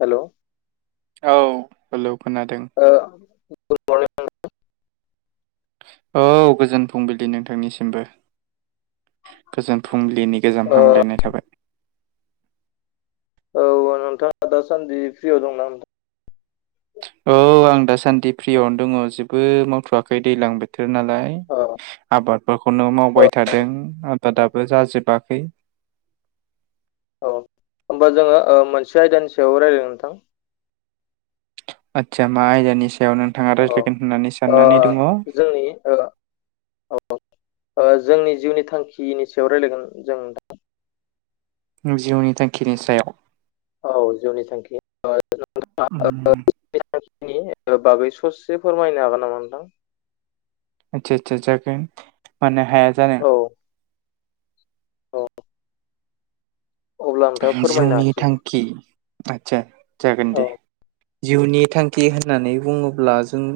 Hello औ hello. खोनादों ओ गुद मरनिं औ गोजोन फुंबिलि नोंथांनिसिमबो। गोजोन फुंलिनि गोजोन हामग्लायनाय थाबाय। औ नोंथाङा दासान्दि फ्रियाव दं ना नोंथां? औ आं दासान्दि फ्रियावनो दङ'। जेबो मावथ'वाखै दैलां बोथो [unintelligible] नालाय औ आबादफोरखौनो औ मावबाय थादों औ आबादाबो जाजोबा खै। औ होमबा जोङो ओ मोनसे आयदानि सायाव रायलाय नोंथां। आतसा मा आयदानि सायाव नोंथाङा औ रायज्लायगोन होननानै ओ, साननानै दङ'। जोंनि ओ, औ, ओ जोंनि जिउनि थांखिनि सायाव रायज्लायगोन जों दा। जिउनि थांखिनि सायाव। औ जिउनि थांखि। उम नि बागै ससे फोरमायनो हागोन नामा नोंथां? आता आतसा जागोन मानो हाया जानो। औ औ अब्ला नोंथाङा फोरमायनो जिउनि हासै थांखि। आतसा जागोन औ दे। जिउनि थांखि होननानै बुङोब्ला जों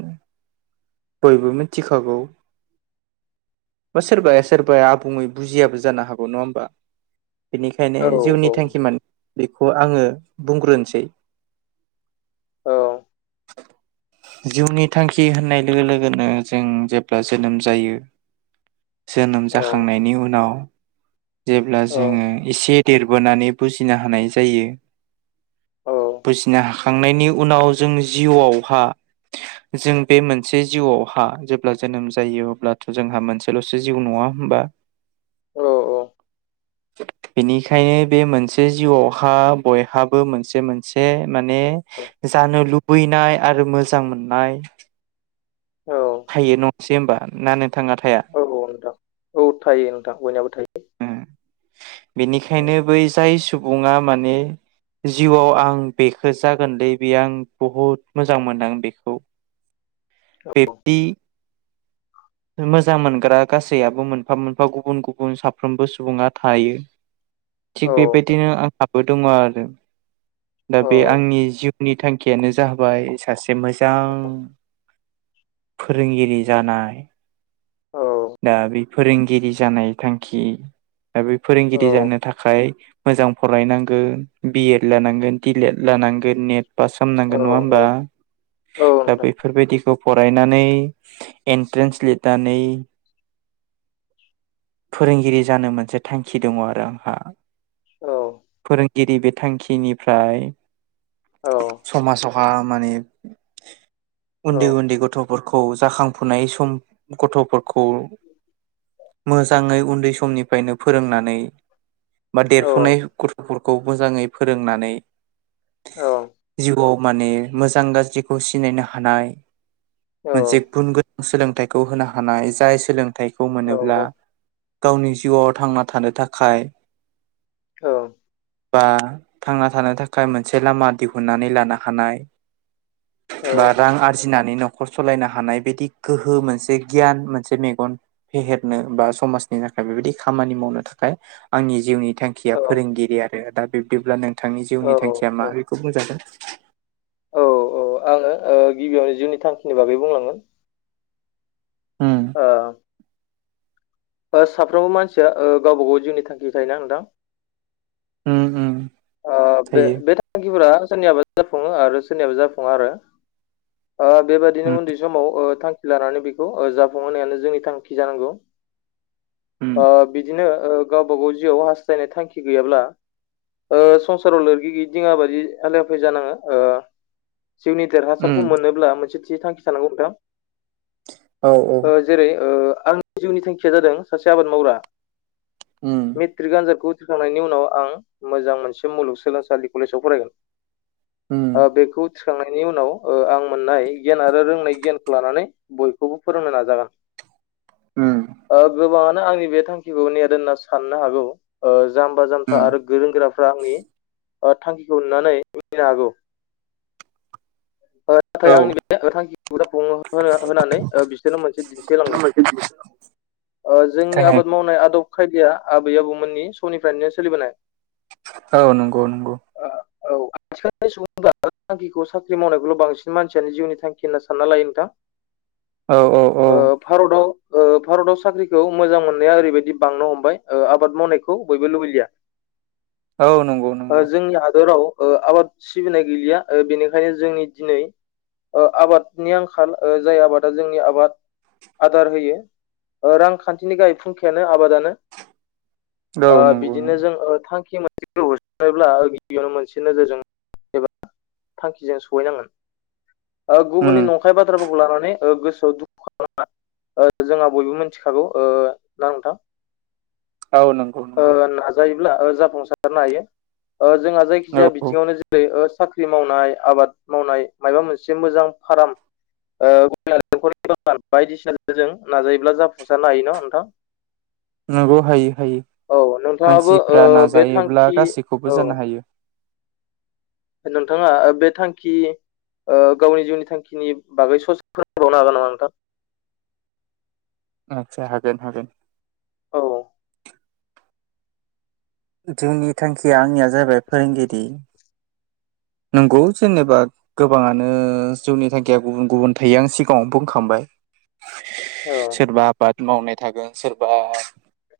बयबो मिथिखागौ। बा सोरबाया सोरबाया आबुङै बुजियाबो जानो हागौ नङा होमबा? बेनिखायनो औ जिउनि थांखि नोंथां मानो बे बेखौ आङो बुंग्रोनोसै। औ। जिउनि थांखि होननाय लोगो लोगोनो जों जेब्ला जोनोम जायो। जोनोम औ जाखांनायनि उनाव जेब्ला जोङो एसे देरबोनानै बुजिनो हानाय जायो। औ बुजिनो हाखांनायनि उनाव जों जिउआवहा जों बे मोनसे मोनसे जिउआवहा जेब्ला जोनोम जायो अब्लाथ' जोंहा मोनसेल'सो जिउ नङा होमबा? औ औ। बेनिखायनो बे मोनसे जिउआवहा बयहाबो मोनसे मोनसे माने औ जानो लुबैनाय आरो मोजां मोननाय औ हायो नंसै होनोमबा ना [unintelligible] औ औ नोंथां औ थायो नोंथां बयनियाबो थायो। औ बेनिखायनो बै जाय सुबुङा माने जिउआव आं बेखौ जागोनलै बे आं बहुद मोजां मोनदों आं बेखौ औ पेपि [unintelligible] मोजां मोनग्रा गासैयाबो मोनफा मोनफा गुबुन गुबुन साफ सारफ्रोमबो सुबुङा थायो औ थिग बेबायदिनो आंहाबो दङ आरो। दा औ बे आंनि जिउनि थांखियानो जाबाय सासे मोजां फोरोंगिरि जानाय। औ दा बे फोरोंगिरि जानाय थांखि आरो बे औ फोरोंगिरि जानो थाखाय मोजां फरायनांगोन बिएड लानांगोन दिलेड लानांगोन। नेट पास औ खालामनांगोन नङा होनबा औ औ दा नोंथां बेफोरबायदिखौ फरायनानै एन्ट्रेन्स लिरनानै फोरोंगिरि जानो मोनसे थांखि दङ आरो आंहा। औ फोरोंगिरि बे थांखिनिफ्राय औ समाजआवहा माने। उन्दै उन्दै गथ'फोरखौ जाखांफुनाय सम गथ'फोरखौ मोजां मोजाङै उन्दै समनिफ्रायनो फोरोंनानै बा औ देरफुनाय गथ'फोरखौ खौ मोजाङै फोरोंनानै जिउआव माने मोजां गाज्रिखौ सिनायनो हानाय मोनसे औ गुन गोनां सोलोंथाइखौ होनो हानाय जाय सोलोंथाइखौ औ मोनोब्ला गावनि जिउआव थांना थानो थाखाय औ। बा थांना थानो थाखाय मोनसे लामा दिहुननानै लानो हानाय। औ बा रां आरजिनानै न'खर सलायनो हानाय बिदि गोहो मोनसे गियान मोनसे मेगन फेहेरनो बा समाज नि थाखाय बेबायाददि खामानि मावनो थाखाय आंनि जिउनि थांखिया औ फोरोंगिरि आरो। दा बिब्दिब्ला नों नोंथांनि जिउनि थांखिया मा बेखौ बुंजागोन। औ आङो गिबियावनो जिउनि थांखिनि बागै बुंलांगोन। ओ ओ साफ्रोमबो मानसिया गावबा गाव जिउनि थांखि थायोना नोंथां? हुम हुम ओ बे-बे थांखिफोरा सोरनियाबा जाफुङो आरो सोरनियाबा जाफुङा आरो। बेबायाददिनो उम उन्दै समाव थांखि लानानै बेखौ ओ जाफुंहोनायानो जोंनि थांखि जानांगौ। उम ओ बिदिनो ओ गावबा गाव जिउआव हास्थायनाय थांखि गैयाब्ला ओ संसाराव लोरगि गैयि दिङ बादि हालाय-हाफाय जानाङो। ओ जिउनि देरा खौ उम मोननोब्ला मोनसे थि थांखि थानांगौ नोंथां। औ औ ओ जेरै - ओ आंनि जिउनि थांखिया जादों सासे आबाद मावग्रा। उम मेट्रिक आनजादखौ उथ्रि खांनायनि उनाव आं मोजां मोनसे मुलुगसोलोंसालि कलेजाव फरायगोन उम ओ बेखौ उथिखांनायनि उनाव ओ आं मोननाय गियान आरो रोंनाय गियानखौ लानानै बयखौबो फोरोंनो नाजागोन। उम ओ गोबाङानो आंनि बे थांखिखौ नेहाद होनना साननो हागौ। ओ जाम्बा-जाम्था उम आरो गोरों-गोराफोरा आंनि ओ थांखिखौ नुनानै मिनिनो हागौ। ओ नाथाय औ आंनि बे थांखिखौ जाफुंहोनो होनानै बिसोरनो मोनसे दिन्थि [unintelligible] ओ जोंनि आबाद कानेक्ट मावनाय आदब-खायदाया आबै-आबौमोननि समनिफ्रायनो सोलिबोनाय। औ नोंगौ नोंगौ। ओ औ आथिखालनि सुबुंफोरा थांखिखौ साख्रि मावनायखौल' बांसिन मानसियानो जिउनि थांखि होनना सानना लायो नोंथां। औ औ औ ओ भारताव ओ भारताव साख्रिखौ मोजां मोननाया ओ ओरैबायदि बांनो हमबाय आबाद मावनायखौ बयबो लुबैलिया। औ नंगौ ओ नंगौ जोंनि हादराव ओ आबाद सिबिनाय गैलिया ओ‌ बेनि खायनो जोंनि दिनै ओ आबादनि आंखाल। ओ जाय आबादा जोंनि आबाद आदार होयो ओ रांखान्थिनि गाहाय फुंखायानो आबादानो। औ ओ नंगौ बिदिनो नंगौ जों ओ मा थांखिमोन बेखौ होसोनोब्ला गिबियावनो मोनसे नोजोरजों एबा थांखिजों सहैनांगोन। ओ उम गुबुननि नंखाय बाथ्राफोरखौ लानानै गोसोआव दुखु खालाम नाङा। ओ जोंहा बयबो मिथिखागौ ओ ना नोंथां? औ नोंगौ नोंगौ। जाफुंसारनोब्ला जाफुंसारनो हायो। ओ जोंहा औ जायखिजाया औ बिथिङावनो जेरै - ओ साख्रि मावनाय, आबाद मावनाय मायबा मोनसे मोजां फाराम ओ बायदिसिनाजों नाजायोब्ला जाफुंसारनो हायो ना नोंथां? [inaudible] नोंगौ, हायो। हायो औ नोंथाङाबो मानसिफ्रा ओ बे नाजायोब्ला थांखि गासैखौबो औ जानो हायो। नोंथाङा ओ बे थांखि ओ गावनि जिउनि थांखिनि बागै ससे फोरमायबावनो हागोन नामा नोंथां? आतसा, हागोन हागोन। औ। जिउनि थांखिया आंनिया जाबाय फोरोंगिरि। [inaudible] नंगौ जेनेबा गोबाङानो जिउनि थांखिया गुबुन गुबुन थायो आं सिगाङाव बुंखांबाय। नामा नोंथां सोरबा आबाद मावनाय थागोन सोर बा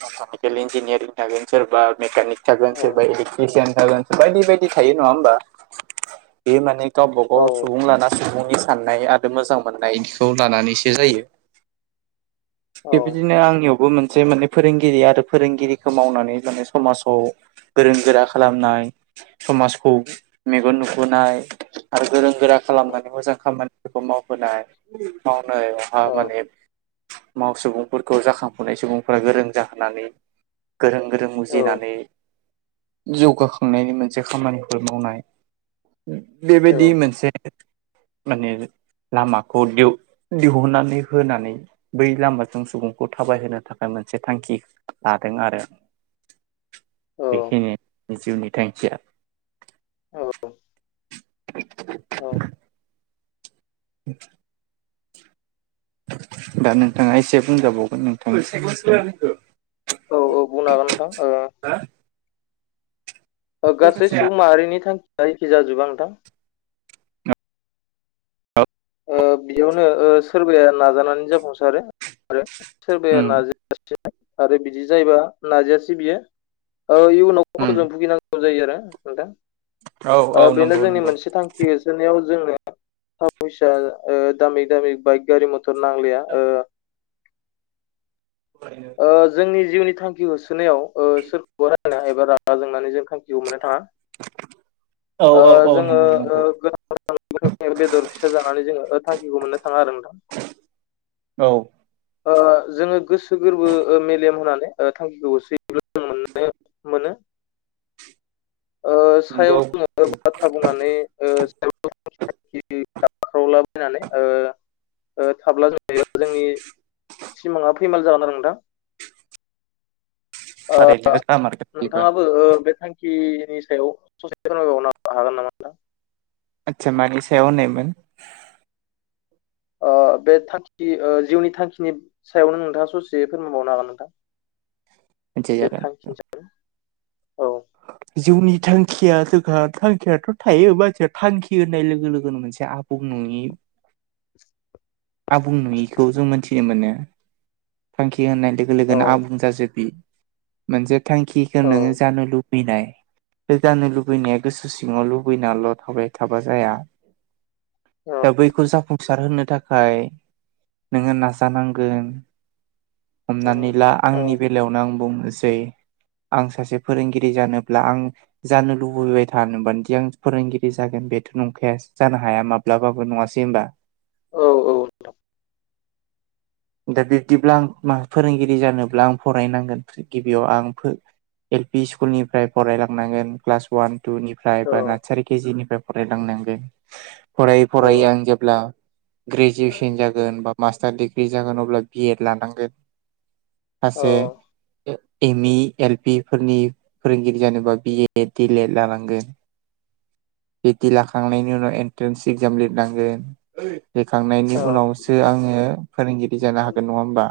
मेकानिकेल इन्जिनियारिं थागोन सोरबा मेकानिक थागोन सोरबा इलेकट्रिसियान थागोन बायदि बायदि थायो नङा होमबा? बे माने गावबा गाव औ सुबुं लाना सुबुंनि साननाय आरो मोजां मोननायखौ लानानैसो जायो। औ बेबायदिनो आंनियावबो मोनसे माने फोरोंगिरि आरो फोरोंगिरिखौ मावनानै माने स माजाव गोरों-गोरा खालामनाय, समाजखौ मेगन नुहोनाय आरो गोरों-गोरा खालामनानै मोजां खामानिफोरखौ मावबोनाय। माव नायावहाय औ माने माव सुबुंफोरखौ जाखांफुनाय सुबुंफोरा गोरों जाहोनानै गोरों गोरों मो औ जौगाखांनायनि मोनसे खामानिफोर मावनाय बे औ बायदि मोनसे माने लामाखौ दिहुननानै होनानै बै लामाजों सुबुंखौ थाबायहोनो थाखाय मोनसे थांखि लादों आरो बेखिनि जिउनि थांखिया औ [inaudible] औ [inaudible] दा नोंथाङा एसे बुंजाबावगोन नोंथांनि औ औ बुंनो हागोन नोंथां ओ ओ गासै सुबुं माहारिनि थांखिया एखि जाजोबा नोंथां औ ओ बेयावनो ओ सोरबाया नाजानानै जाफुंसारो आरो उम सोरबाया नाजायालासिनो आरो बिदि जायोबा नाजायासै बियो इयुनाव उम खसथ'जों भुगिनांगौ जायो आरो नोंथां औ औ ओ बेनो नंगौ जोंनि नंगौ मोनसे थांखि होसोनायाव जोंनो थाखा फैसा ओ दामि दामि बाइक गारि मथर नांलिया ओ ओ जोंनि जिउनि थांखि होसोनायाव ओ सोरखौबा रायना एबा रागा जोंनानै जों थांखिखौ मोननो थाङा औ ओ औ औ जोङो नंगौ ओ नंगौ गोनां बेदर फिसा जानानै जोङो थांखिखौ मोननो थाङा आरो नोंथां औ ओ जोङो गोसो गोरबो मेलेम होनानै ओ थांखिखौ होसोयोब्ला जों मोन्नो मोनो नो ओ सायाव नंगौ जों बाथ्रा बुंनानै ओ सायाव [inaudible] गाबख्रावला बायनानै ओ ओ थाब्ला जोंनि सिमांङा फैमाल जागोन नोथां ओ थारैनो जामारगोन बेबो नोंथाङाबो बे थांखि [unintelligible] हागोन नामा नोंथां आतसा मानि सायाव होननायमोन ओ बे थांखि जिउनि थांखिनि सायावनो नोंथाङा ससे फोरमानबावनो हागोन नोंथां बे मिथिजागोन थांखि नि सायाव औ जिउनि थांखिया जोंहा थांखियाथ' थायो बाथिया थांखि होननाय लोगो लोगोनो मोनसे आबुं नो [inaudible] नि [inaudible] आबुं नुयिखौ जों मोनथिनो मोनो थांखि होननाय लोगो औ लोगोनो आंबुं जाजोबि मोनसे थांखिखो औ नोङो जानो लुबै [unintelligible] नाय गोदानो लुबैनाया गोसो सिङाव लुबैनाल' थाबाय थाबा जाया औ दा बैखौ जाफुं सार होनोनो थाखाय नोङो नाजानांगोन हमनानै ला औ आंनि औ बेलायावनो आं बुनोसै आं सासे फोरोंगिरि गिरि जानोब्ला आं जानो लुबैबाय थानोबानोदि आं फोरोंगिरि जागोन बेथ' नंखाया जानो हा हाया माब्लाबाबो नङासै होनबा? औ औ नोंथां। दा बिब्दिब्ला आं मा फोरोंगिरि जानोब्ला आं फरायनांगोन फ्रि गिबियाव आं फो‌ एलपि स्कुल निफ्राय फरायलांनांगोन क्लास अवान टु निफ्राय बा नार्सारि केजि निफ्राय फरायलांनांगोन फरायै औ फरायै आं जेब्ला ग्रेजुवेसन जागोन बा मास थार डिग्रि जागोन अब्ला बि एड लानांगोन। औ सासे एम इ एल पि फोरनि फोरोंगिरि जानोबा बिए दिलेद लानांगोन। बिदि लाखांनायनि उनाव एन्ट्रेन्स एक्जाम लिरनांगोन। लेरखांनायनि औ उनावसो आङो फोरोंगिरि जानो हागोन नङा होमबा?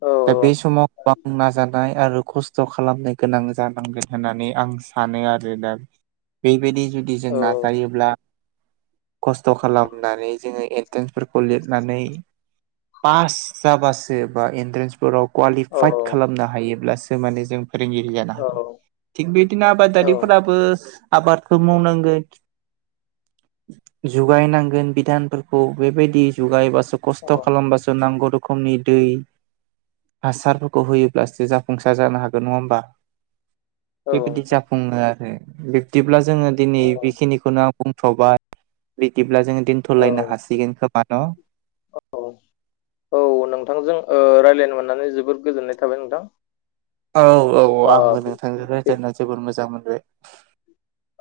औ दा बे समाव गोबां नाजानाय आरो खस्थ' खालामनाय गोनां जानांगोन होननानै आं सानो आरो दा बेबायदि जुदि जों औ नाजायोब्ला खस्थ' खालामनानै जोङो एन ट्रेन्सफोरखौ लिरनानै पास जाबासो बा एन्ट्रेन्सफोराव क्वालिफाइद खालामनो हायोब्लासो माने जों फोरोंगिरि जानो हागोन। औ थिग बेदिनो औ आबादारिफोराबो आबादखौ मावनांगोन। जुगायनांगोन बिधानफोरखौ बेबायदि जुगायबासो खस्थ' औ खालामबासो नांगौ रखमनि दै हासारफोरखौ होयोब्लासो जाफुंसार जानो हागोन नङा होम बा औ बेबायदि नोंथां जाफुङो आरो बिब्दिब्ला जोङो दिनै औ बेखिनिखौनो आं बुंथ'बाय बिदिब्ला जोङो दोनथ'लायनो औ हासिगोन खोमा न'? औ नोंथांजों ओ रायलायनो मोननानै जोबोद गोजोननाय थाबाय नोंथां। औ औ ओ आंबो बे नोंथांजों बे- रायज्लायना जोबोर मोजां मोनबाय।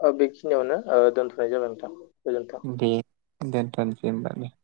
ओ बेखिनियावनो ओ दोन्थ'नाय जाबाय नोंथां। गोजोन्थों दे दोनथ'नोसै होमबालाय।